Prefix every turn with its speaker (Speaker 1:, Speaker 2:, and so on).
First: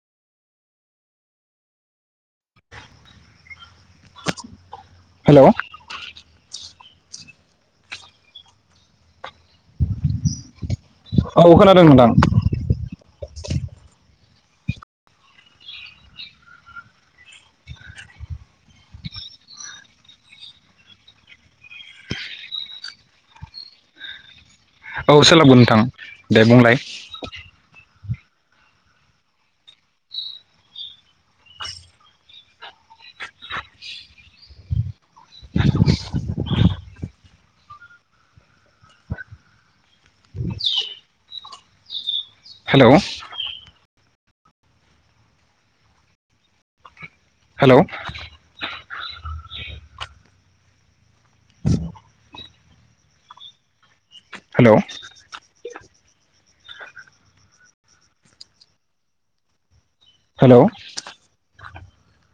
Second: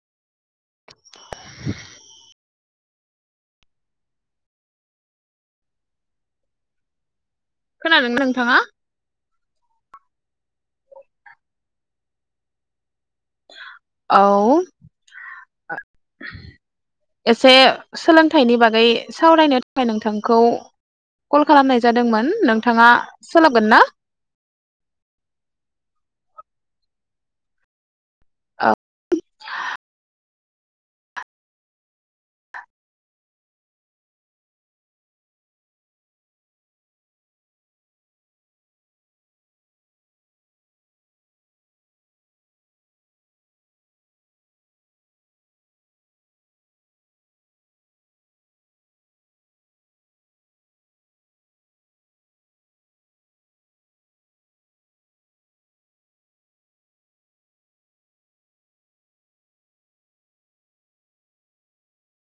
Speaker 1: लांदां
Speaker 2: हेलौ
Speaker 1: खोनादों नोंथाङा
Speaker 2: औ खोनादों नोंथां
Speaker 1: औ एसे सोलोंथाइनि बागै सावरायनो थाखाय नोंथांखौ कल खालामनाय जादोंमोन नोंथाङा सोलाबगोन ना?
Speaker 2: औ सोलाबगोन नोंथां दे बुंलाय।
Speaker 1: लांदां
Speaker 2: लांदां हेलौ हेलौ लांदां हेलौ हेलौ